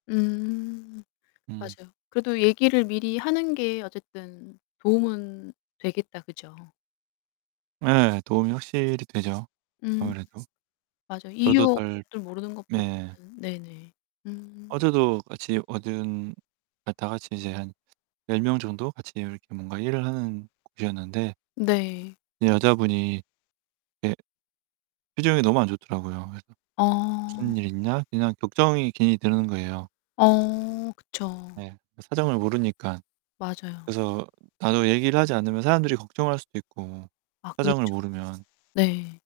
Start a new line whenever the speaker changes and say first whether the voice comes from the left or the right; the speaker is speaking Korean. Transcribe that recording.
left: 음.
right: 음.
left: 맞아요. 그래도 얘기를 미리 하는 게 어쨌든 도움은 되겠다, 그죠?
right: 예. 도움이 확실히 되죠,
left: 음.
right: 아무래도.
left: 맞아요.
right: 저도 덜
left: 이유를 모르는
right: 네.
left: 것보다는 네네. 음.
right: 어제도 같이 얻은 아 다 같이 이제 한 10 명 정도 같이 이렇게 뭔가 일을 하는 곳이었는데
left: 네.
right: 여자분이 예 표정이 너무 안 좋더라고요. 그래서
left: 어.
right: '무슨 일 있나?' 그냥 걱정이 괜히 드는 거예요.
left: 어 그쵸.
right: 네. 그 사정을 모르니까
left: 맞아요.
right: 그래서 나도 얘기를 하지 않으면 사람들이 걱정할 수도 있고
left: 아
right: 사정을
left: 그렇죠.
right: 모르면.
left: 네.